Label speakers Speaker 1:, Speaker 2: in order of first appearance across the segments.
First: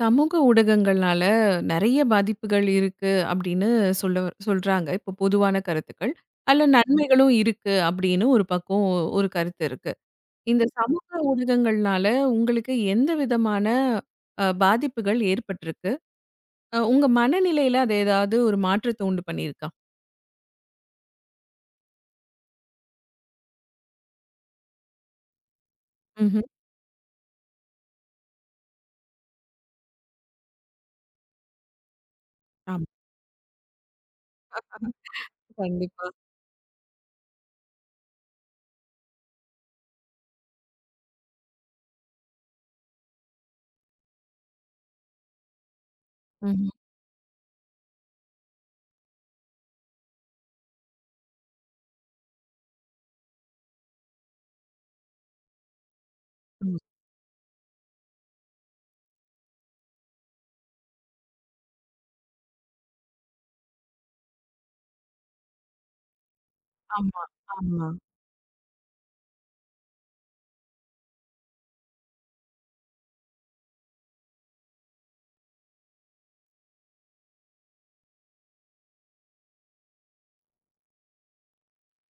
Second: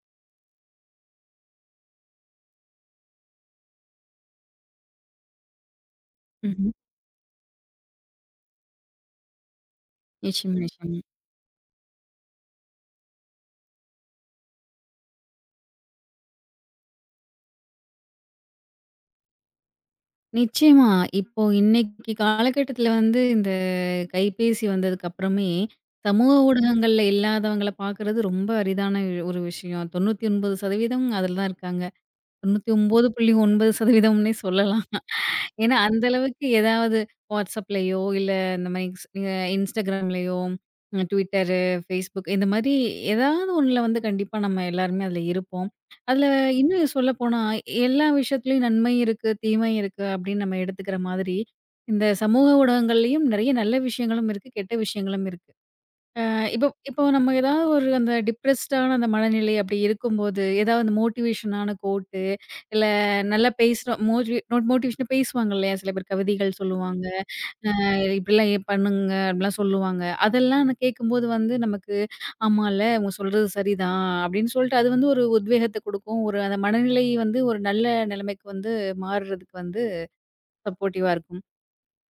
Speaker 1: சமூக ஊடகங்கள்னால நெறைய பாதிப்புகள் இருக்கு அப்படின்னு சொல்ல சொல்றாங்க. இப்போ பொதுவான கருத்துக்கள். அதில
Speaker 2: ம்ஹ்ம்.
Speaker 1: நன்மைகளும் இருக்கு அப்படின்னு ஒரு பக்கம் ஒரு கருத்து இருக்கு.
Speaker 2: நிச்சயமா,
Speaker 1: இந்த
Speaker 2: நிச்சயமா.
Speaker 1: சமூக ஊடகங்கள்னால உங்களுக்கு எந்த விதமான பாதிப்புகள் ஏற்பட்டிருக்கு? உங்க மனநிலையில அது ஏதாவது ஒரு மாற்றத்த உண்டு பண்ணியிருக்கா?
Speaker 2: நிச்சயமா. இப்போ இன்னைக்கு காலகட்டத்தில வந்து இந்த கைபேசி வந்ததுக்கு அப்புறமே, சமூக
Speaker 1: ம்ஹ்ம்.
Speaker 2: ஊடகங்கள்ல இல்லாதவங்கள பார்க்குறது ரொம்ப அரிதான ஒரு விஷயம். 99% அதில தான் இருக்காங்க.
Speaker 1: ஆமா.
Speaker 2: 99.9%ம்னே சொல்லலாம். ஏன்னா, அந்த
Speaker 1: கண்டிப்பா.
Speaker 2: அளவுக்கு ஏதாவது WhatsAppலயோ, இல்ல இந்த மாரி ஸ் அ Instagramலயோ, Twitter, Facebook இந்த மாரி ஏதாவது ஒண்ணுல வந்து கண்டிப்பா நம்ம எல்லாருமே அதுல இருப்போம். அதுல
Speaker 1: ம்ஹ்ம்.
Speaker 2: இன்னும் சொல்லப்போனா, எல்லா விஷயத்துலயும் நன்மை இருக்கு, தீமை இருக்கு அப்படின்னு நம்ம எடுத்துக்கிற மாதிரி, இந்த சமூக ஊடகங்கள்லயும் நெறைய நல்ல விஷயங்களும் இருக்கு, கெட்ட விஷயங்களும் இருக்கு. அ இப்போ
Speaker 1: ம்.
Speaker 2: இப்போ நம்ம ஏதாவது ஒரு அந்த டிப்ரெஸ்டான அந்த மனநிலை அப்படி இருக்கும்போது, ஏதாவது அந்த மோட்டிவேஷனான கோட்டு, இல்ல நல்லா பேசுறோம் மோட்டிவேஷனா பேசுவாங்க இல்லையா? சில பேர் கவிதைகள் சொல்லுவாங்க.
Speaker 1: ஆமா, ஆமா.
Speaker 2: இப்படிலாம் ஏன் பண்ணுங்க அப்படிலாம் சொல்லுவாங்க. அதெல்லாம் நான் கேட்கும்போது வந்து நமக்கு, ஆமால்ல அவங்க சொல்றது சரிதான் அப்படின்னு சொல்லிட்டு அது வந்து ஒரு உத்வேகத்த குடுக்கும். ஒரு அந்த மனநிலை வந்து ஒரு நல்ல நிலைமைக்கு வந்து மாறுறதுக்கு வந்து சப்போர்ட்டிவா இருக்கும்.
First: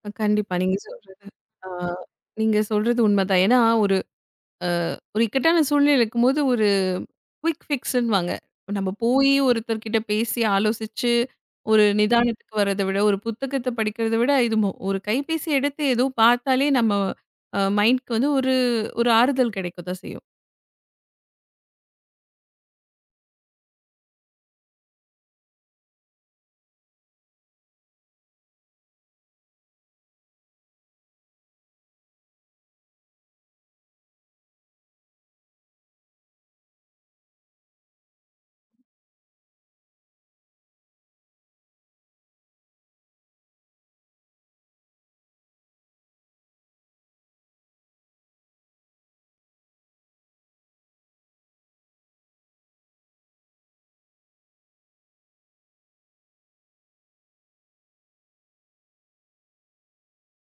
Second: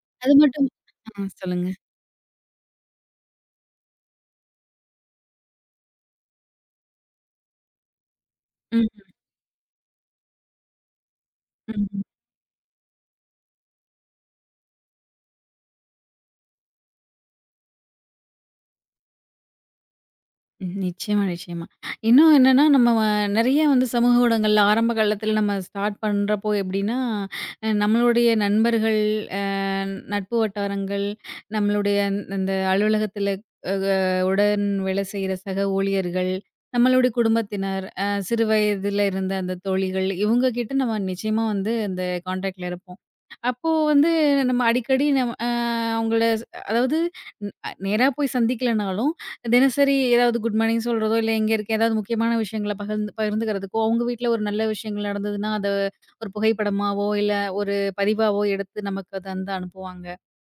Speaker 2: அது
Speaker 1: கண்டிப்பா.
Speaker 2: மட்டும்
Speaker 1: நீங்க சொல்றது.
Speaker 2: சொல்லுங்க.
Speaker 1: ஆ நீங்க சொல்றது உண்மதான். ஏன்னா ஒரு அ ஒரு இக்கட்டான சூழ்நிலை இருக்கும்போது குயிக் ஃபிக்ஸ்ன்னுவாங்க.
Speaker 2: ம்,
Speaker 1: நம்ம போயி ஒருத்தர்கிட்ட பேசி ஆலோசிச்சு, ஒரு
Speaker 2: ம்.
Speaker 1: நிதானத்துக்கு வர்றத விட, ஒரு புத்தகத்த படிக்கிறத விட, இது ஒரு கைபேசி எடுத்து ஏதோ பார்த்தாலே நம்ம மைண்ட்க்கு வந்து ஒரு ஒரு ஆறுதல் கிடைக்க தான் செய்யும்.
Speaker 2: ம். நிச்சயமா, நிச்சயமா. இன்னும் என்னன்னா, நம்ம வ நெறைய வந்து சமூக ஊடகங்கள்ல ஆரம்ப காலத்துல நம்ம ஸ்டார்ட் பண்றப்போ எப்படின்னா, நம்மளுடைய நண்பர்கள், அ நட்பு வட்டாரங்கள், நம்மளுடைய அந்த அலுவலகத்துல அ க உடன் வேலை செய்ற சக ஊழியர்கள், நம்மளுடைய குடும்பத்தினர், சிறு வயதுல இருந்த அந்த தோழிகள், இவங்க கிட்ட நம்ம நிச்சயமா வந்து அந்த கான்டாக்ட்ல இருப்போம். அப்போ வந்து நம்ம அடிக்கடி நம்ம அ அவங்கள அதாவது, நேரா போய் சந்திக்கலனாலும், தினசரி ஏதாவது குட் மார்னிங் சொல்றதோ, இல்ல எங்க இருக்க ஏதாவது முக்கியமான விஷயங்கள பகிர்ந்து பகிர்ந்துக்கிறதுக்கோ, உங்க வீட்ல ஒரு நல்ல விஷயங்கள் நடந்ததுன்னா, அத ஒரு புகைப்படமாவோ, இல்ல ஒரு பதிவாவோ எடுத்து நமக்கு அத வந்து அனுப்புவாங்க.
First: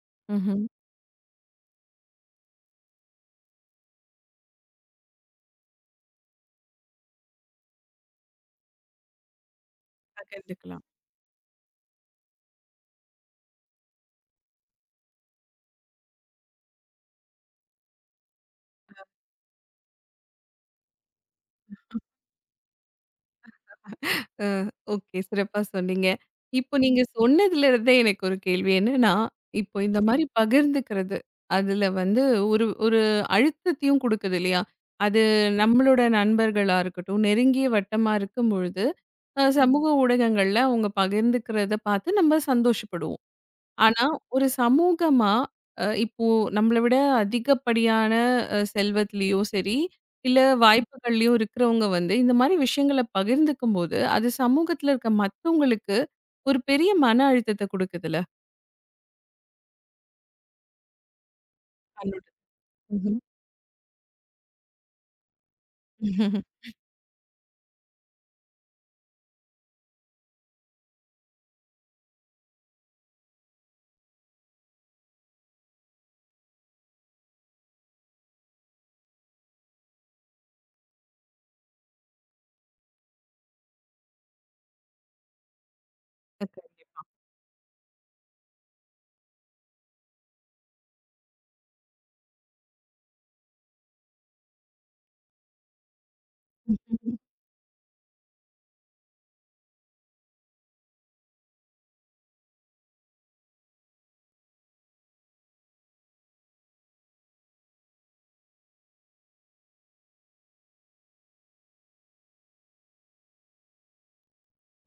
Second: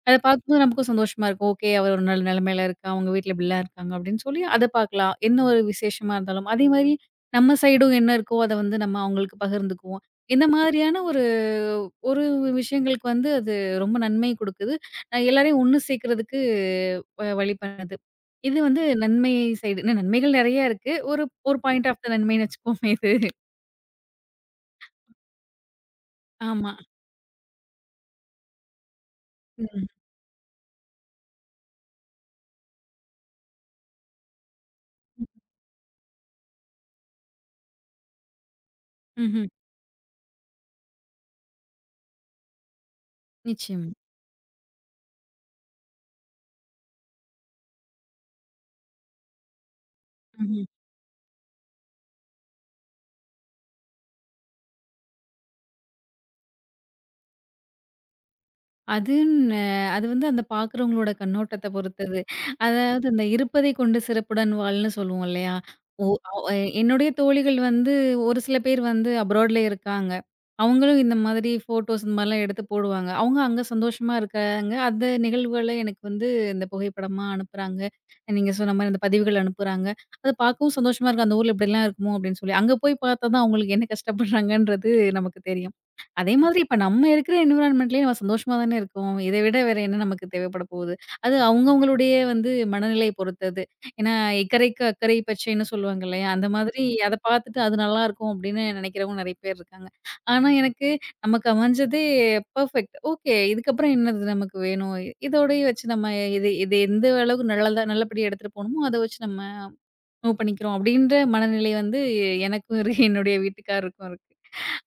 Speaker 2: அத பார்க்கும்போது
Speaker 1: ம்ஹ்ம்.
Speaker 2: நமக்கும் சந்தோஷமா இருக்கும். ஓகே அவர் ஒரு நல்ல நிலைமையில இருக்கா, அவங்க வீட்ல இப்படிலாம் இருக்காங்க அப்படின்னு சொல்லி அத பார்க்கலாம். என்ன ஒரு விசேஷமா இருந்தாலும். அதே மாரி நம்ம சைடும் என்ன இருக்கோ அத வந்து நம்ம அவங்களுக்கு பகிர்ந்துக்குவோம். இந்த
Speaker 1: பகிர்ந்துக்கலாம்.
Speaker 2: மாதிரியான ஒரு ஒரு விஷயங்களுக்கு வந்து அது ரொம்ப நன்மை குடுக்குது. எல்லாரையும் ஒண்ணு சேர்க்கறதுக்கு வழி பண்ணுது. இது வந்து நன்மை சைடு. இன்னும் நன்மைகள் நெறைய இருக்கு. ஒரு ஒரு பாயிண்ட் ஆஃப் த நன்மைன்னு வச்சுக்குவோமே இது.
Speaker 1: அ ஓகே. சிறப்பா சொன்னீங்க.
Speaker 2: ஆமா.
Speaker 1: இப்போ நீங்க சொன்னதுல இருந்தே எனக்கு ஒரு கேள்வி என்னன்னா, இப்போ
Speaker 2: ம்.
Speaker 1: இந்த மாரி பகிர்ந்துக்கிறது, அதுல வந்து ஒரு ஒரு அழுத்தத்தையும் குடுக்குது இல்லையா? அது நம்மளோட நண்பர்களா இருக்கட்டும், நெருங்கிய வட்டமா இருக்கும் பொழுது அ
Speaker 2: ம்ஹ்ம்.
Speaker 1: ம். சமூக ஊடகங்கள்ல அவங்க பகிர்ந்துக்கிறத பார்த்து நம்ம சந்தோஷப்படுவோம்.
Speaker 2: நிச்சயமா.
Speaker 1: ஆனா, ஒரு சமூகமா இப்போ நம்மள விட அதிகப்படியான செல்வத்திலயோ சரி, இல்ல
Speaker 2: ம்ஹ்ம்.
Speaker 1: வாய்ப்புகள்லயோ இருக்கிறவங்க வந்து இந்த மாரி விஷயங்கள பகிர்ந்துக்கும்போது, அது சமூகத்துல இருக்க மத்தவங்களுக்கு ஒரு பெரிய மன அழுத்தத்த குடுக்குதுல்ல.
Speaker 2: அதுன்னு அது வந்து அந்த பார்க்குறவங்களோட கண்ணோட்டத்த பொறுத்தது.
Speaker 1: கண்டிப்பா.
Speaker 2: அதாவது
Speaker 1: ம்ஹ்ம்.
Speaker 2: இந்த இருப்பதை கொண்டு சிறப்புடன் வாழ்ன்னு சொல்லுவோம் இல்லையா? ஓ அவ் எ என்னுடைய தோழிகள் வந்து ஒரு சில பேர் வந்து அப்ராட்ல இருக்காங்க. அவங்களும் இந்த மாதிரி ஃபோட்டோஸ் இந்த மாதிரிலாம் எடுத்து போடுவாங்க. அவங்க அங்க சந்தோஷமா இருக்காங்க. அந்த நிகழ்வுகள எனக்கு வந்து இந்த புகைப்படமா அனுப்புறாங்க. நீங்க சொன்ன மாரி அந்த பதிவுகள் அனுப்புறாங்க. அத பார்க்கவும் சந்தோஷமா இருக்கு. அந்த ஊர்ல இப்படிலாம் இருக்குமோ அப்படின்னு சொல்லி. அங்க போய் பார்த்தா தான் அவங்களுக்கு என்ன கஷ்டப்படுறாங்கன்றது நமக்கு தெரியும். அதே மாதிரி
Speaker 1: ஓகே.
Speaker 2: இப்ப நம்ம இருக்கிற என்விரான்மென்ட்லயே நம்ம சந்தோஷமா தானே இருக்கோம். இதை விட வேற என்ன நமக்கு தேவைப்பட போகுது? அது அவங்கவங்களுடைய வந்து மனநிலையை பொறுத்தது. ஏன்னா, "இக்கரைக்கு அக்கரை பச்சைன்னு" சொல்லுவாங்க இல்லையா? அந்த மாதிரி அத
Speaker 1: ம்.
Speaker 2: பார்த்துட்டு அது நல்லாயிருக்கும் அப்படின்னு நினைக்கிறவங்க நெறைய பேர் இருக்காங்க. ஆனா எனக்கு நமக்கு அமைஞ்சதே பெர்ஃபெக்ட். ஓகே இதுக்கப்புறம் என்னது நமக்கு வேணும்? இதோடயே வச்சு நம்ம இது இது எந்த அளவுக்கு நல்லதா நல்லபடியா எடுத்துட்டு போணுமோ, அத வச்சு நம்ம மூவ் பண்ணிக்கிறோம் அப்படின்ற மனநிலை வந்து எனக்கும் இருக்கு. என்னுடைய வீட்டுக்காரருக்கும் இருக்கு.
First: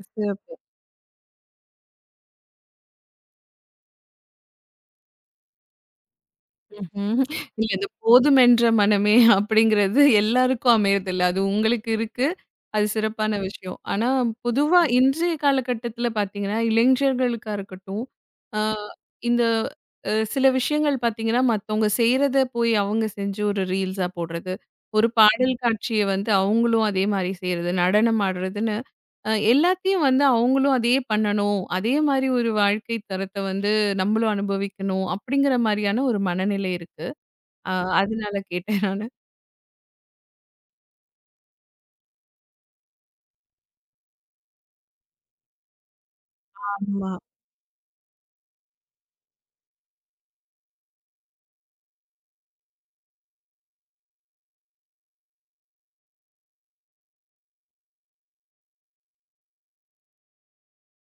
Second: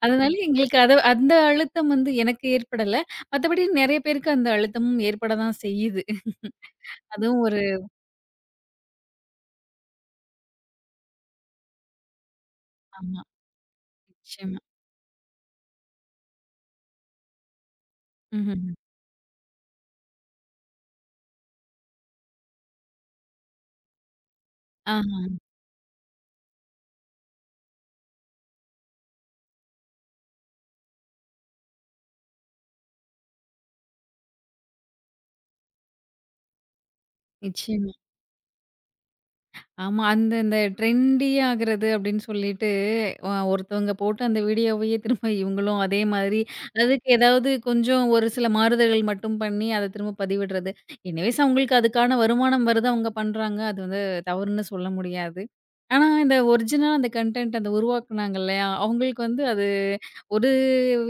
Speaker 2: அதனால
Speaker 1: சிறப்பு.
Speaker 2: எங்களுக்கு அத அந்த அழுத்தம் வந்து எனக்கு ஏற்படல. மத்தபடி நெறைய பேருக்கு அந்த அழுத்தமும் ஏற்பட தான் செய்யுது.
Speaker 1: ம்ஹ்ம்.
Speaker 2: அதுவும் ஒரு
Speaker 1: இல்ல இந்த "போதும் என்ற மனமே" அப்படிங்கிறது எல்லாருக்கும் அமையறதில்ல. அது உங்களுக்கு இருக்கு. அது
Speaker 2: ஆமா.
Speaker 1: சிறப்பான விஷயம். ஆனா
Speaker 2: நிச்சயமா.
Speaker 1: பொதுவா இன்றைய காலகட்டத்தில பார்த்தீங்கன்னா, இளைஞர்களுக்கா இருக்கட்டும், ஆ
Speaker 2: ம்ஹ்ம்.
Speaker 1: இந்த சில விஷயங்கள் பார்த்தீங்கன்னா, மத்தவங்க செய்றத போய் அவங்க செஞ்சு ஒரு ரீல்ஸா போடுறது, ஒரு
Speaker 2: ஆஹா.
Speaker 1: பாடல் காட்சிய வந்து அவங்களும் அதே மாரி செய்றது, நடனம் ஆடுறதுன்னு எல்லாத்தையும் வந்து அவங்களும் அதையே பண்ணணும். அதே மாரி ஒரு வாழ்க்கை தரத்த வந்து நம்மளும் அனுபவிக்கணும். அப்படிங்கிற மாரியான ஒரு மனநிலை இருக்கு. அ
Speaker 2: நிச்சயமா.
Speaker 1: அதனால கேட்டேன் நானு.
Speaker 2: ஆமா. அந்த இந்த ட்ரெண்டி ஆகுறது அப்படின்னு சொல்லிட்டு, ஒருத்தவங்க போட்டு அந்த வீடியோவையே திரும்ப இவங்களும் அதே மாதிரி, அதுக்கு
Speaker 1: ஆமா.
Speaker 2: ஏதாவது கொஞ்சம் ஒரு சில மாறுதல்கள் மட்டும் பண்ணி, அத திரும்ப பதிவிடுறது. எனிவேஸ் அவங்களுக்கு அதுக்கான வருமானம் வருது, அவங்க பண்றாங்க. அது வந்து தவறுன்னு சொல்ல முடியாது. ஆனா, இந்த ஒரிஜினலா அந்த கன்டென்ட் அந்த உருவாக்குனாங்க இல்லையா? அவங்களுக்கு வந்து அது ஒரு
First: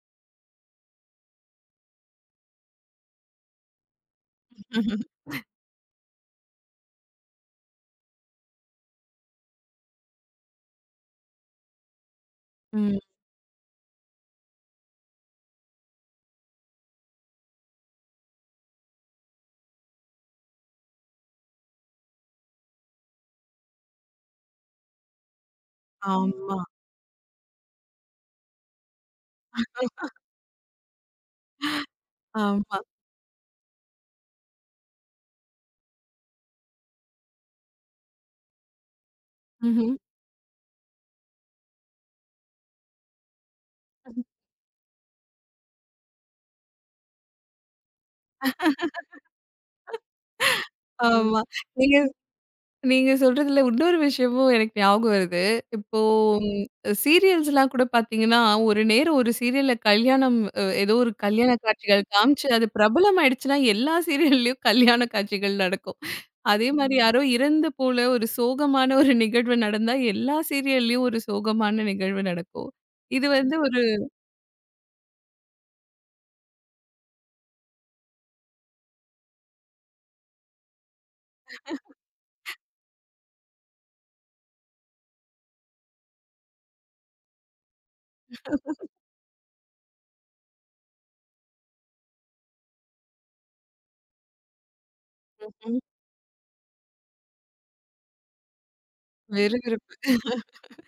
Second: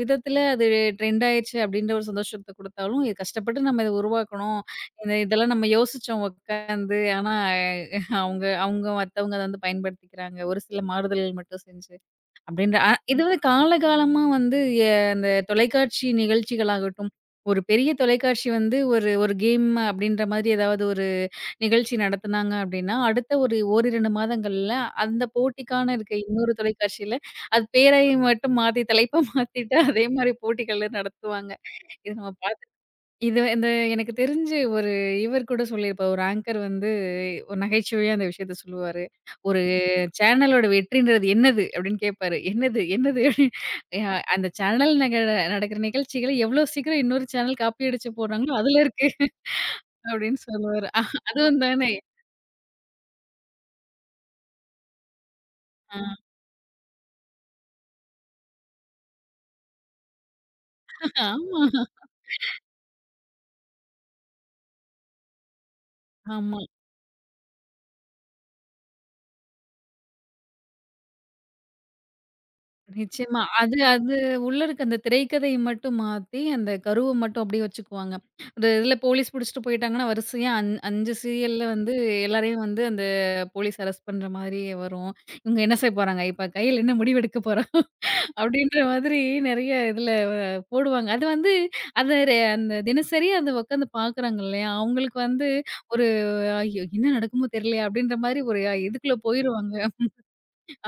Speaker 2: விதத்தில அது ட்ரெண்ட் ஆயிருச்சு அப்படின்ற ஒரு சந்தோஷத்த குடுத்தாலும், கஷ்டப்பட்டு நம்ம இத உருவாக்கணும். இந்த இதெல்லாம் நம்ம யோசிச்சோம் உட்காந்து. ஆனா அவங்க அவங்க மத்தவங்க அத வந்து பயன்படுத்திக்கிறாங்க. ஒரு சில மாறுதல்கள் மட்டும் செஞ்சு. அப்படின்ற
Speaker 1: ம்.
Speaker 2: இது வந்து காலகாலமா வந்து அந்த தொலைக்காட்சி நிகழ்ச்சிகளாகட்டும், ஒரு பெரிய தொலைக்காட்சி வந்து ஒரு ஒரு கேம் அப்படின்ற மாதிரி ஏதாவது ஒரு நிகழ்ச்சி நடத்துனாங்க அப்படின்னா, அடுத்த ஒரு ஓரிரண்டு மாதங்கள்ல அந்த போட்டிக்கான இருக்க இன்னொரு
Speaker 1: ஆமா.
Speaker 2: தொலைக்காட்சியில அது பேரை மட்டும் மாத்தி தலைப்ப மாத்திட்டு அதே மாரி போட்டிகள் நடத்துவாங்க. இது நம்ம பா
Speaker 1: ஆமா.
Speaker 2: இது இந்த எனக்கு தெரிஞ்சு ஒரு இவர் கூட சொல்லியிருப்பார். ஒரு ஆங்கர் வந்து ஒரு நகைச்சுவையா அந்த விஷயத்த சொல்லுவாரு. "ஒரு
Speaker 1: ம்ஹ்ம்.
Speaker 2: ம். சேனலோட வெற்றின்றது என்னது?" அப்படின்னு கேட்பாரு. "என்னது? என்னது?" அந்த சேனல் நடக்கிற நிகழ்ச்சிகள எவ்வளோ சீக்கிரம் இன்னொரு சேனல் காப்பி அடிச்சு போடுறாங்களோ, அதுல இருக்கு அப்படின்னு சொல்லுவாரு.
Speaker 1: ஆமா.
Speaker 2: அதுவும் தானே.
Speaker 1: நீங்க நீங்க சொல்றதுல இன்னொரு விஷயமும் எனக்கு ஞாபகம் வருது.
Speaker 2: ஆ
Speaker 1: இப்போ சீரியல்ஸ்லாம் கூட பார்த்தீங்கன்னா, ஒரு நேரம் ஒரு சீரியல்ல கல்யாணம் ஏதோ ஒரு கல்யாண
Speaker 2: ஆமா,
Speaker 1: காட்சிகள் காமிச்சு அது பிரபலமாயிடுச்சுன்னா, எல்லா சீரியல்லயும் கல்யாண காட்சிகள் நடக்கும்.
Speaker 2: ஆமா.
Speaker 1: அதே மாரி யாரோ இறந்து போல ஒரு சோகமான ஒரு நிகழ்வு நடந்தா, எல்லா சீரியல்லயும் ஒரு சோகமான நிகழ்வு நடக்கும். இது
Speaker 2: நிச்சயமா.
Speaker 1: வந்து
Speaker 2: அது
Speaker 1: ஒரு
Speaker 2: அது உள்ள இருக்க அந்த திரைக்கதைய மட்டும் மாத்தி, அந்த கருவ மட்டும் அப்படியே வச்சுக்குவாங்க. ஒரு இதுல போலீஸ் புடிச்சுட்டு போயிட்டாங்கன்னா, வரிசையா 5 சீரியல்ல வந்து எல்லாரையும் வந்து அந்த போலீஸ் அரெஸ்ட் பண்ற மாதிரி வரும். இவங்க என்ன செய்ய போறாங்க? இப்ப கையில என்ன முடிவு எடுக்க போறா? அப்படின்ற மாதிரி நெறைய இதுல போடுவாங்க. அது வந்து அத ரெ அந்த தினசரி அத உக்காந்து பார்க்குறாங்க இல்லையா? அவங்களுக்கு வந்து
Speaker 1: ம்ஹ்ம்.
Speaker 2: ஒரு "ஐயோ! என்ன நடக்குமோ தெரியலையே!" அப்படின்ற மாரி ஒரு இதுக்குள்ள போயிருவாங்க.
Speaker 1: விறுவிறுப்பு.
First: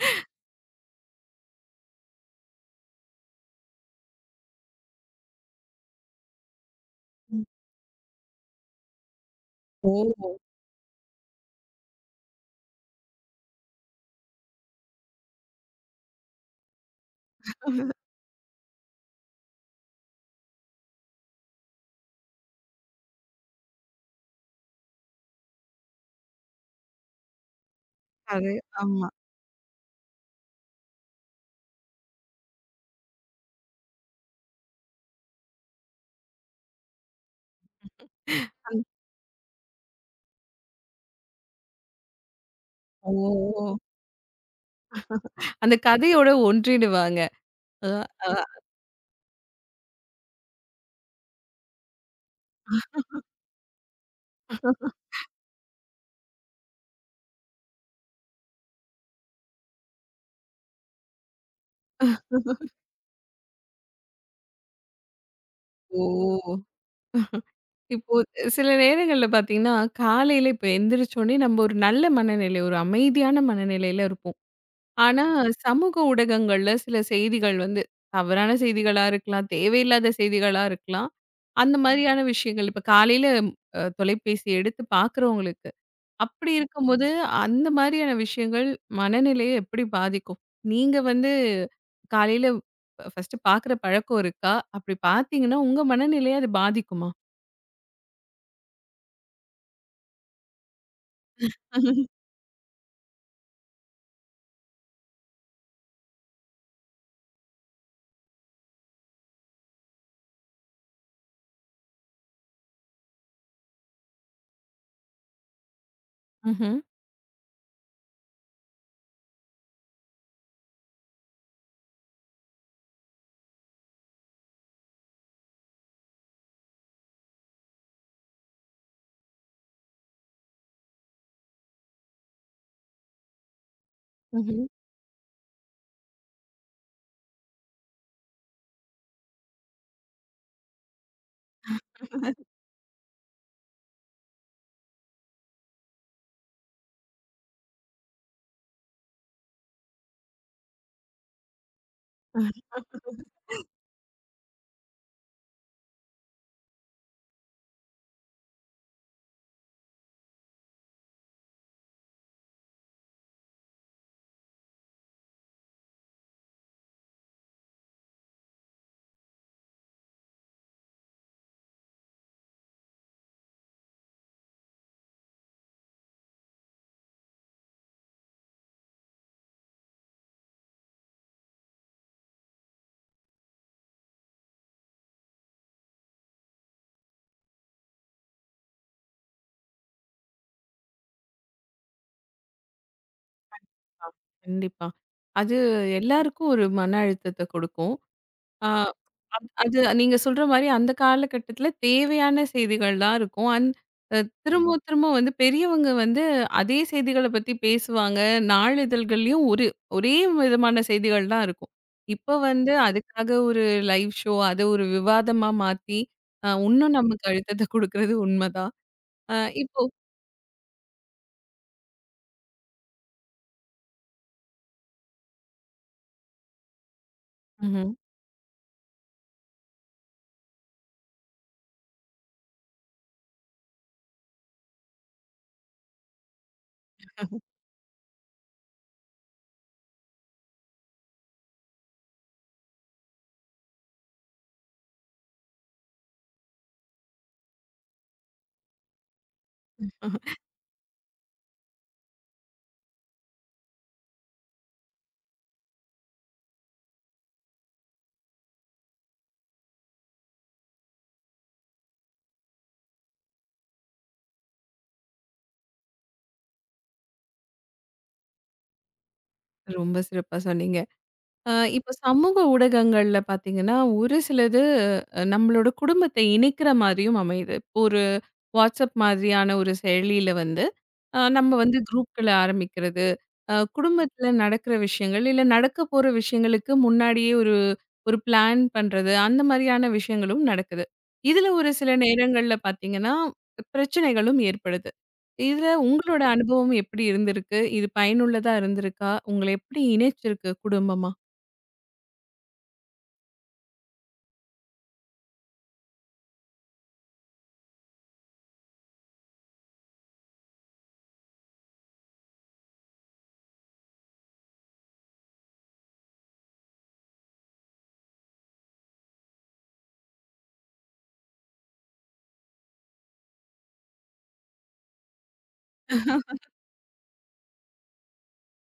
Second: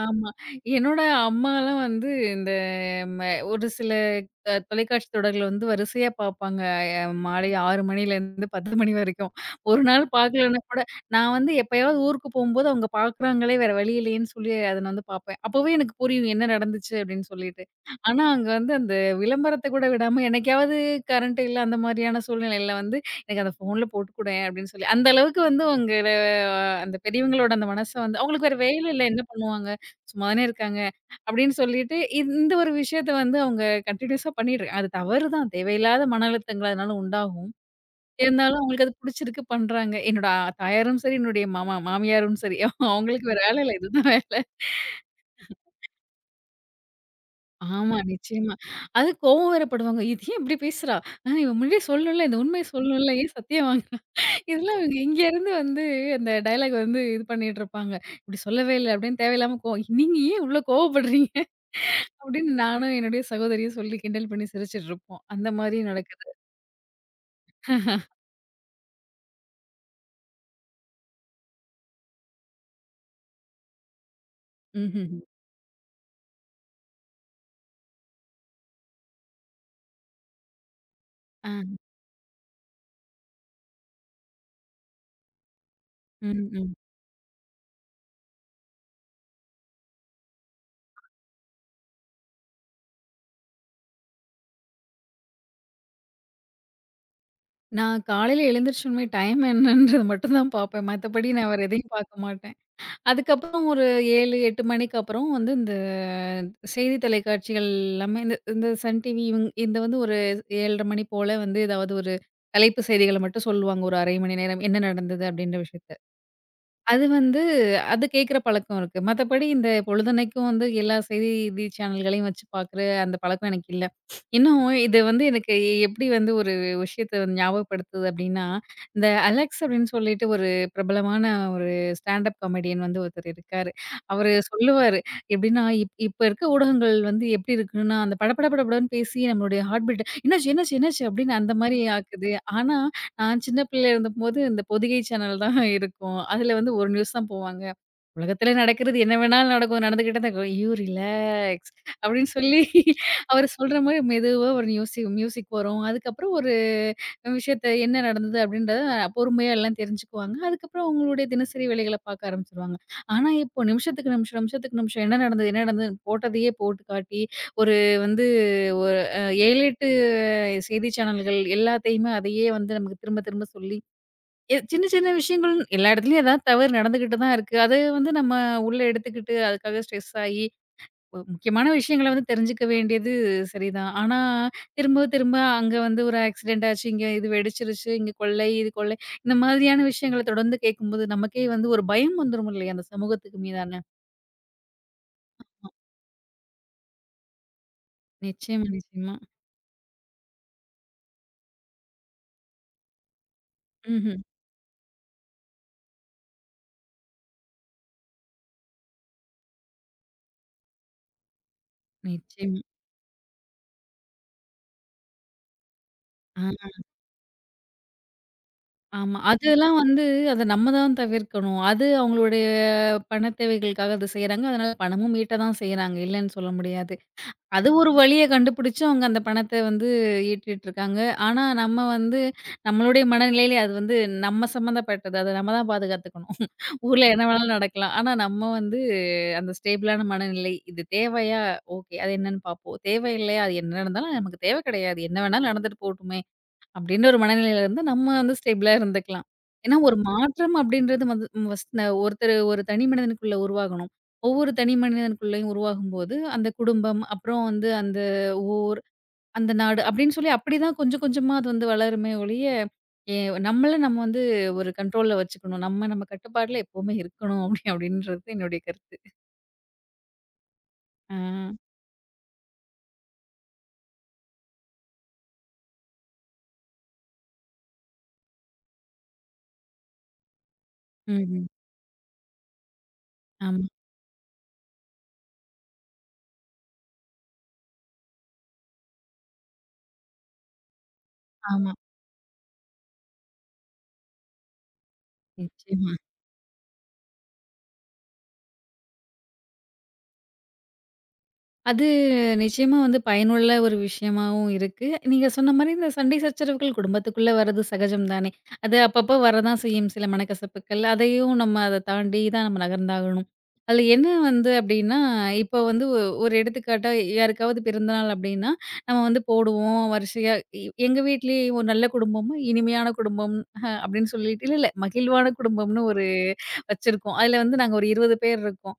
Speaker 2: ஆமா. என்னோட அம்மாலாம் வந்து இந்த ம ஒரு சில தொலைக்காட்சி தொடர்கள வந்து வரிசையா பார்ப்பாங்க. அ
Speaker 1: ம்.
Speaker 2: மாலை 6 மணிலேருந்து 10 மணி வரைக்கும். ஒரு
Speaker 1: ஓ!
Speaker 2: நாள் பார்க்கலன்னா கூட நான் வந்து எப்பயாவது ஊருக்கு போம்போது அவங்க பார்க்குறாங்களே வேற வழி இல்லையேன்னு சொல்லி அத நான் வந்து பார்ப்பேன். அப்பவே எனக்கு புரியும் என்ன நடந்துச்சு அப்படின்னு சொல்லிட்டு. ஆனா அங்க வந்து அந்த விளம்பரத்த கூட விடாம என்னைக்காவது கரண்ட் இல்ல அந்த மாரியான சூழ்நிலையில வந்து எனக்கு அந்த ஃபோன்ல போட்டுக்குடேன் அப்படின்னு சொல்லி அந்த அளவுக்கு வந்து உங்க அந்த பெரியவங்களோட அந்த மனச வந்து அவங்களுக்கு
Speaker 1: அது
Speaker 2: வேற வேலை இல்ல
Speaker 1: ஆமா.
Speaker 2: என்ன பண்ணுவாங்க? சும்மாதானே இருக்காங்க. அப்படின்னு சொல்லிட்டு இந்த இந்த ஒரு விஷயத்த வந்து அவங்க கன்டினியூஸா பண்ணிட்டு இருக்காங்க. அது தவறு தான். தேவையில்லாத மன அழுத்தங்கள் அதனால உண்டாகும். இருந்தாலும்
Speaker 1: அந்
Speaker 2: அவங்களுக்கு அது புடிச்சிருக்கு பண்றாங்க. என்னோட தாயாரும் சரி, என்னுடைய மாமா மாமியாரும் சரி அவங்களுக்கு வேற வேலை இல்ல.
Speaker 1: ஓ!
Speaker 2: இதுதான் வேலை.
Speaker 1: அந்த கதையோட ஒன்றிடுவாங்க. அ,
Speaker 2: ஆமா,
Speaker 1: அ.
Speaker 2: நிச்சயமா. அது கோவம் வேற படுவாங்க. "இது ஏன் இப்படி பேசுறா? அ இவ முன்னாடியே சொல்லணும்ல, இந்த உண்மைய சொல்லணும்ல, ஏன் சத்தியம் வாங்குன?" இதெல்லாம் இவங்க இங்க இருந்து வந்து அந்த டயலாக் வந்து இது பண்ணிட்டு இருப்பாங்க. "இப்படி சொல்லவே இல்ல" அப்படின்னு தேவையில்லாம கோவம். நீங்க ஏன் இவ்ளோ கோவப்படுறீங்க? அப்படின்னு நானும் என்னுடைய சகோதரியும் சொல்லி கிண்டல் பண்ணி சிரிச்சுட்ருப்போம். அந்த மாரி நடக்குது.
Speaker 1: ஓ! இப்போ சில நேரங்கள்ல பார்த்தீங்கன்னா, காலையில இப்ப எந்திரிச்ச உடனே நம்ம ஒரு நல்ல மனநிலை, ஒரு அமைதியான மனநிலையில இருப்போம்.
Speaker 2: ம்ஹ்ஹ்ம்.
Speaker 1: ஆனா, சமூக ஊடகங்கள்ல சில செய்திகள் வந்து தவறான செய்திகளா இருக்கலாம், தேவையில்லாத செய்திகளா இருக்கலாம்.
Speaker 2: ஆ.
Speaker 1: அந்த மாதிரியான விஷயங்கள் இப்ப காலையில தொலைபேசி எடுத்து பார்க்குறவங்களுக்கு
Speaker 2: ம்,
Speaker 1: அப்படி
Speaker 2: ம்.
Speaker 1: இருக்கும்போது, அந்த மாதிரியான விஷயங்கள் மனநிலையை எப்படி பாதிக்கும்? நீங்க வந்து காலையில ஃபர்ஸ்ட்டு பார்க்குற பழக்கம் இருக்கா? அப்படி பார்த்தீங்கன்னா, உங்க மனநிலைய அது பாதிக்குமா?
Speaker 2: நான் காலையில எழுந்திரிச்சோனே டைம் என்னன்றது மட்டும் தான் பார்ப்பேன். மத்தபடி நான் வேற எதையும் பார்க்க மாட்டேன். அதுக்கப்புறம் ஒரு 7, 8 மணிக்கு அப்புறம் வந்து இந்த செய்தி தொலைக்காட்சிகள் எல்லாமே இந்த இந்த சன் டிவி இவங் இந்த வந்து ஒரு 7:30 மணி போல வந்து ஏதாவது ஒரு தலைப்பு செய்திகள மட்டும் சொல்லுவாங்க. ஒரு 1/2 மணி நேரம் என்ன நடந்தது அப்படின்ற விஷயத்த.
Speaker 1: ம்ஹ்ம்.
Speaker 2: அது வந்து அது கேட்குற பழக்கம் இருக்கு. மத்தபடி இந்த பொழுதன்னைக்கும் வந்து எல்லா செய்தி சேனல்களையும் வச்சு பார்க்குற அந்த பழக்கம் எனக்கு இல்ல. இன்னும் இது வந்து எனக்கு எப்படி வந்து ஒரு விஷயத்த வந்து ஞாபகப்படுத்துது அப்படின்னா, இந்த அலெக்ஸ் அப்படின்னு சொல்லிட்டு ஒரு பிரபலமான ஒரு ஸ்டாண்டப் காமெடியன் வந்து ஒருத்தர் இருக்காரு. அவரு
Speaker 1: ம்ஹ்ம்.
Speaker 2: சொல்லுவாரு எப்படின்னா, இப்ப இருக்க ஊடகங்கள் வந்து எப்படி இருக்குன்னா, அந்த படபட படபடன்னு பேசி நம்மளுடைய ஹார்ட் பீட் என்னாச்சு என்னாச்சு என்னாச்சு அப்படின்னு அந்த மாரி ஆக்குது. ஆனா நான் சின்ன பிள்ளையா இருந்தபோது இந்த பொதிகை சேனல் தான் இருக்கும். அதுல வந்து 1 நியூஸ் தான் போவாங்க. உலகத்திலே நடக்கிறது என்ன வேணாலும் நடக்கும். நடந்துக்கிட்டு தான் இருக்கும். "யூ ரிலாக்ஸ்" அப்படின்னு சொல்லி அவரு சொல்ற மாரி மெதுவா ஒரு நியூசி மியூசிக் வரும். அதுக்கப்புறம் ஒரு விஷயத்த என்ன நடந்தது அப்படின்றத பொறுமையா எல்லாம் தெரிஞ்சுக்குவாங்க. அதுக்கப்புறம் அவங்களுடைய தினசரி வேலைகள பார்க்க ஆரம்பிச்சுருவாங்க. ஆனா, இப்போ நிமிஷத்துக்கு நிமிஷம், நிமிஷத்துக்கு நிமிஷம் என்ன நடந்தது, என்ன நடந்ததுன்னு போட்டதையே போட்டு காட்டி, ஒரு வந்து ஒரு 7, 8 செய்தி சேனல்கள் எல்லாத்தையுமே அதையே வந்து நமக்கு திரும்ப திரும்ப சொல்லி சின்ன சின்ன விஷயங்கள் எல்லா இடத்துலயும் ஏதாவது தவறு நடந்துகிட்டு தான் இருக்கு. அது வந்து நம்ம உள்ள எடுத்துக்கிட்டு, அதுக்காக ஸ்ட்ரெஸ் ஆயி, முக்கியமான விஷயங்கள வந்து தெரிஞ்சுக்க வேண்டியது சரிதான். ஆனா, திரும்ப திரும்ப அங்க வந்து ஒரு ஆக்சிடென்ட் ஆச்சு, இங்க இது வெடிச்சிருச்சு, இங்க கொள்ளை, இது கொள்ளை, இந்த மாதிரியான விஷயங்கள தொடர்ந்து கேட்கும்போது, நமக்கே வந்து ஒரு பயம் வந்துரும் இல்லையா? அந்த சமூகத்துக்கு மீதான.
Speaker 1: கண்டிப்பா. கண்டிப்பா. அது எல்லாருக்கும் ஒரு மன அழுத்தத்த கொடுக்கும்.
Speaker 2: நிச்சயமா,
Speaker 1: ஆ.
Speaker 2: நிச்சயமா.
Speaker 1: அது நீங்க சொல்ற மாரி அந்த காலகட்டத்தில தேவையான செய்திகள் தான் இருக்கும். அந் அ
Speaker 2: ம்ஹ்ம்.
Speaker 1: திரும்ப திரும்ப வந்து பெரியவங்க வந்து அதே செய்திகள பத்தி பேசுவாங்க. நாளிதழ்கள்லயும் ஒரே விதமான செய்திகள் தான் இருக்கும். இப்ப
Speaker 2: நிச்சயமா.
Speaker 1: வந்து அதுக்காக ஒரு லைவ் ஷோ அத ஒரு விவாதமா மாத்தி,
Speaker 2: ஆ.
Speaker 1: உன்னும் நமக்கு அழுத்தத்த குடுக்குறது உண்மதான்.
Speaker 2: ஆமா.
Speaker 1: அ
Speaker 2: அதெல்லாம்
Speaker 1: இப்போ
Speaker 2: வந்து அத நம்ம தான் தவிர்க்கணும். அது அவங்களுடைய பண தேவைகளுக்காக அத செய்றாங்க. அதனால பணமும் ஈட்ட தான் செய்றாங்க. இல்லன்னு சொல்ல முடியாது. அது ஒரு
Speaker 1: ம்ஹ்ம்.
Speaker 2: வழிய கண்டுபிடிச்சு அவங்க அந்த பணத்த வந்து ஈட்டிட்டுருக்காங்க. ஆனா நம்ம வந்து நம்மளுடைய மனநிலையிலே அது வந்து நம்ம சம்மந்தப்பட்டது. அத நம்ம தான் பாதுகாத்துக்கணும். ஊர்ல என்ன வேணாலும் நடக்கலாம். ஆனா நம்ம வந்து அந்த ஸ்டேபிளான மனநிலை. இது தேவையா? ஓகே. அது என்னன்னு பார்ப்போம். தேவையில்லையா? அது என்ன நடந்தாலும் நமக்கு தேவை கிடையாது. என்ன வேணாலும் நடந்துட்டு போட்டுமே! அப்படின்னு ஒரு மனநிலையில இருந்து நம்ம வந்து ஸ்டேபிளா இருந்துக்கலாம். ஏன்னா ஒரு மாற்றம் அப்படின்றது வந்து ஃபர்ஸ்ட் ஒருத்தர் ஒரு தனி மனிதனுக்குள்ள உருவாகணும். ஒவ்வொரு தனி மனிதனுக்குள்ளயும் உருவாகும்போது, அந்த குடும்பம், அப்புறம் வந்து அந்த ஊர், அந்த நாடு அப்படின்னு சொல்லி அப்படிதான் கொஞ்சம் கொஞ்சமா அது வந்து வளருமே ஒழிய, எ நம்மள நம்ம வந்து ஒரு கண்ட்ரோல்ல வச்சுக்கணும். நம்ம நம்ம கட்டுப்பாட்டுல எப்பவுமே இருக்கணும் அப்படின்றது என்னுடைய கருத்து.
Speaker 1: ரொம்ப சிறப்பா சொன்னீங்க.
Speaker 2: ஆ.
Speaker 1: இப்ப சமூக ஊடகங்கள்ல பார்த்தீங்கன்னா, ஒரு சிலது நம்மளோட குடும்பத்தை இணைக்கிற மாரியும் அமையுது. இப்போ ஒரு வாட்ஸ்அப் மாதிரியான ஒரு செயலியில வந்து,
Speaker 2: ம்ஹ்ம்.
Speaker 1: நம்ம வந்து குரூப்கள ஆரம்பிக்கிறது.
Speaker 2: ஆமா,
Speaker 1: குடும்பத்தில நடக்கிற விஷயங்கள், இல்ல நடக்கப்போற விஷயங்களுக்கு முன்னாடியே ஒரு ஒரு பிளான் பண்றது, அந்த மாரியான விஷயங்களும் நடக்குது. இதுல ஒரு
Speaker 2: ஆமா.
Speaker 1: சில நேரங்கள்ல பார்த்தீங்கன்னா, பிரச்சனைகளும் ஏற்படுது. இதுல
Speaker 2: நிச்சயமா.
Speaker 1: உங்களோட அனுபவம் எப்படி இருந்திருக்கு? இது பயனுள்ளதா இருந்திருக்கா? உங்கள எப்படி இணைச்சிருக்கு குடும்பமா?
Speaker 2: அது நிச்சயமா வந்து பயனுள்ள ஒரு விஷயமாவும் இருக்கு. நீங்க சொன்ன மாரி இந்த சண்டை சச்சரவுகள் குடும்பத்துக்குள்ள வர்றது சகஜம் தானே! அது அப்பப்போ வரதான் செய்யும் சில மனக்கசப்புக்கள். அதையும் நம்ம அத தாண்டி தான் நம்ம நகர்ந்தாகணும். அதில என்ன வந்து அப்டின்னா, இப்போ வந்து ஒரு எடுத்துக்காட்டா யாருக்காவது பிறந்தநாள் அப்டின்னா, நம்ம வந்து போடுவோம் வரிசையா எங்க வீட்லயே ஒரு நல்ல குடும்பமா, இனிமையான குடும்பம் அப்டின்னு சொல்லிட்டு இல்ல, இல்ல மகிழ்வான குடும்பம்னு ஒரு வச்சிருக்கோம். அதில வந்து நாங்க ஒரு 20 பேர் இருக்கோம்.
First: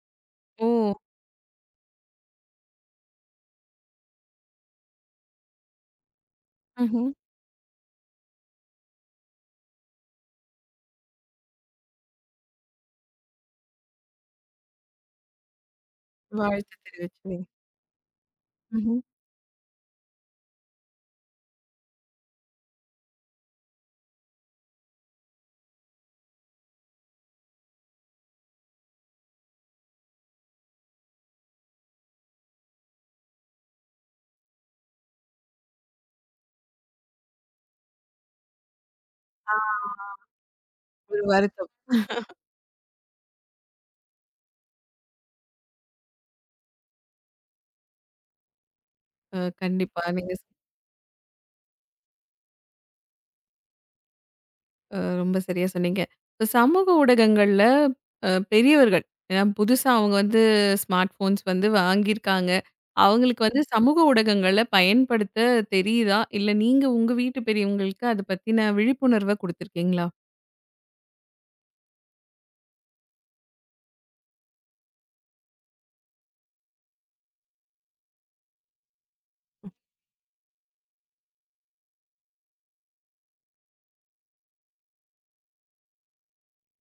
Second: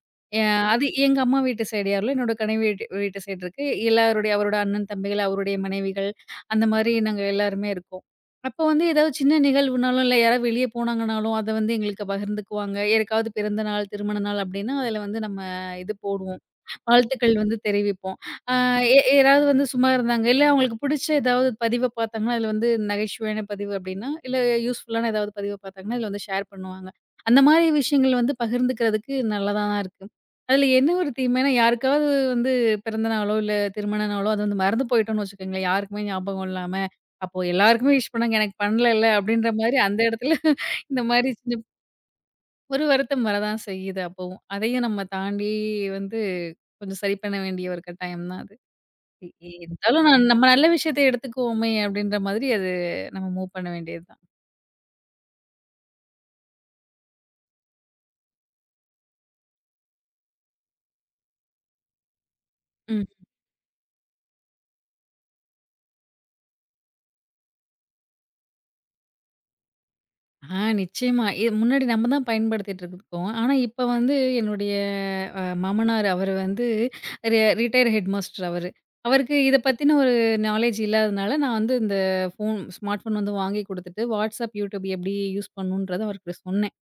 Speaker 1: ஓ!
Speaker 2: அது எங்க அம்மா வீட்டு சைடு யாரும் இல்ல. என்னோட கணவர் வீட்டு வீட்டு சைடு இருக்கு. எல்லாருடைய அவரோட அண்ணன், தம்பிகள், அவருடைய மனைவிகள் அந்த மாரி
Speaker 1: ம்ஹ்ம்.
Speaker 2: நாங்க எல்லாருமே இருக்கோம். அப்போ வந்து ஏதாவது சின்ன நிகழ்வுனாலும், இல்ல யாராவது வெளிய போனாங்கனாலும், அத வந்து எங்களுக்கு பகிர்ந்துக்குவாங்க. யாருக்காவது பிறந்த நாள், திருமண நாள் அப்டின்னா, அதுல வந்து நம்ம இது போடுவோம்.
Speaker 1: வாழ்த்து
Speaker 2: வாழ்த்துக்கள்
Speaker 1: தெரிவிச்சுருவீங்க.
Speaker 2: வந்து தெரிவிப்போம். அ எ
Speaker 1: ம்ஹ்ம்.
Speaker 2: யாராவது வந்து சும்மா இருந்தாங்க, இல்ல அவங்களுக்கு புடிச்ச ஏதாவது பதிவ பார்த்தாங்கன்னா, அதுல வந்து நகைச்சுவையான பதிவு அப்படின்னா, இல்ல யூஸ்ஃபுல்லான ஏதாவது பதிவ பார்த்தாங்கன்னா, இதுல வந்து ஷேர் பண்ணுவாங்க. அந்த மாரி விஷயங்கள் வந்து பகிர்ந்துக்கிறதுக்கு நல்லதாதான் இருக்கு. அதுல என்ன ஒரு தீமைன்னா, யாருக்காவது வந்து பிறந்த நாளோ, இல்ல திருமண நாளோ அது வந்து மறந்து போயிட்டோம்னு வச்சுக்கோங்களேன், யாருக்குமே ஞாபகம் இல்லாம. அப்போ எல்லாருக்குமே விஷ் பண்ணாங்க எனக்கு பண்ணலல்ல அப்படின்ற
Speaker 1: ஆ
Speaker 2: மாரி அந்த இடத்துல இந்த
Speaker 1: ஒரு
Speaker 2: மாரி
Speaker 1: வருத்தம்.
Speaker 2: ஒரு வருத்தம் வரதான் செய்யுது அப்பவும். அதையும் நம்ம தாண்டி வந்து கொஞ்சம் சரி பண்ண வேண்டிய ஒரு கட்டாயம் தான் அது. இ இ
Speaker 1: கண்டிப்பா.
Speaker 2: இருந்தாலும்
Speaker 1: நீங்க ஸ்
Speaker 2: நம்ம நல்ல விஷயத்த எடுத்துக்குவோமே அப்டின்ற மாதிரி அது நம்ம மூவ் பண்ண வேண்டியது தான்.
Speaker 1: அ ரொம்ப சரியா சொன்னீங்க. இப்ப சமூக ஊடகங்கள்ல பெரியவர்கள், ஏன்னா புதுசா அவங்க வந்து ஸ்மார்ட் ஃபோன்ஸ் வந்து வாங்கியிருக்காங்க.
Speaker 2: ம்.
Speaker 1: அவங்களுக்கு வந்து சமூக ஊடகங்கள பயன்படுத்த தெரியுதா? இல்ல நீங்க உங்க வீட்டு பெரியவங்களுக்கு அத பத்தின விழிப்புணர்வ குடுத்துருக்கீங்களா?
Speaker 2: ஆ நிச்சயமா. முன்னாடி நம்ம தான் பயன்படுத்திட்டு இருக்கோம். ஆனா இப்ப வந்து என்னுடைய மாமனார் அவரு வந்து ரிட்டயர்ட் ஹெட் மாஸ்டர் அவரு. அவருக்கு இத பத்தின ஒரு நாலேட்ஜ் இல்லாதனால நான் வந்து இந்த ஸ்மார்ட் ஃபோன் வந்து வாங்கி குடுத்துட்டு, WhatsApp, YouTube எப்டி யூஸ் பண்ணணுன்றத அவருக்கு சொன்னேன்.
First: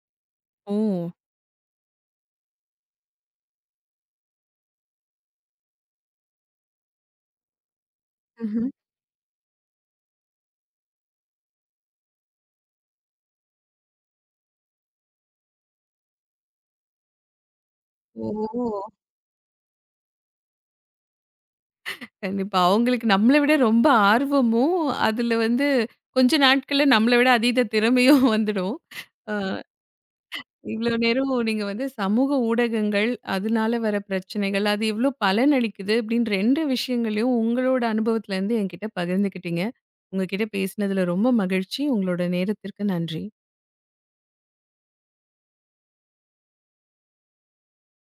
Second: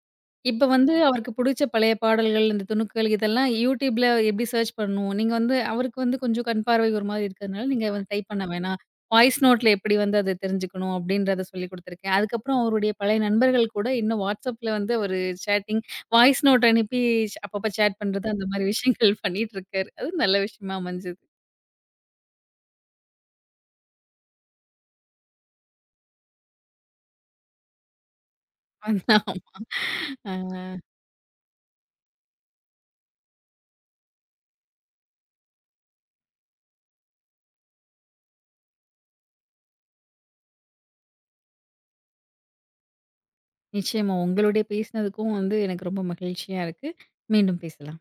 Speaker 2: இப்ப
Speaker 1: ஓ!
Speaker 2: வந்து அவருக்கு புடிச்ச பழைய பாடல்கள், இந்த துணுக்குகள் இதெல்லாம் YouTubeல எப்படி சர்ச் பண்ணுவோம்? நீங்க வந்து அவருக்கு வந்து கொஞ்சம் கண் பார்வை ஒரு மாதிரி இருக்கிறதுனால, நீங்க வந்து டைப் பண்ண
Speaker 1: ம்ஹ்ம்.
Speaker 2: வேணாம். வாய்ஸ் நோட்ல எப்படி வந்து அத தெரிஞ்சுக்கணும் அப்படின்றத சொல்லிக் குடுத்துருக்கேன். அதுக்கப்புறம் அவருடைய பழைய நண்பர்கள் கூட இன்னும் WhatsAppல வந்து ஒரு சேட்டிங், வாய்ஸ் நோட் அனுப்பி அப்பப்ப சேட் பண்றது அந்த மாதிரி
Speaker 1: ஓ!
Speaker 2: விஷயங்கள் பண்ணிட்டு இருக்காரு. அது நல்ல விஷயமா அமைஞ்சது.
Speaker 1: கண்டிப்பா. அவங்களுக்கு நம்மள விட ரொம்ப ஆர்வமும், அதுல வந்து கொஞ்ச நாட்கள்ல நம்மள விட அதீத திறமையும் வந்துடும். அ
Speaker 2: அ
Speaker 1: இவ்வளோ நேரம் நீங்க வந்து சமூக ஊடகங்கள், அதனால வர பிரச்சனைகள், அது எவ்வளோ பலனளிக்குது அப்படின்னு 2 விஷயங்களையும் உங்களோட அனுபவத்திலேருந்து என்கிட்ட பகிர்ந்துக்கிட்டீங்க. உங்க கிட்ட பேசினதுல ரொம்ப மகிழ்ச்சி. உங்களோட நேரத்திற்கு நன்றி.
Speaker 2: நிச்சயமா உங்களுடைய பேசினதுக்கும் வந்து எனக்கு ரொம்ப மகிழ்ச்சியா இருக்கு. மீண்டும் பேசலாம்.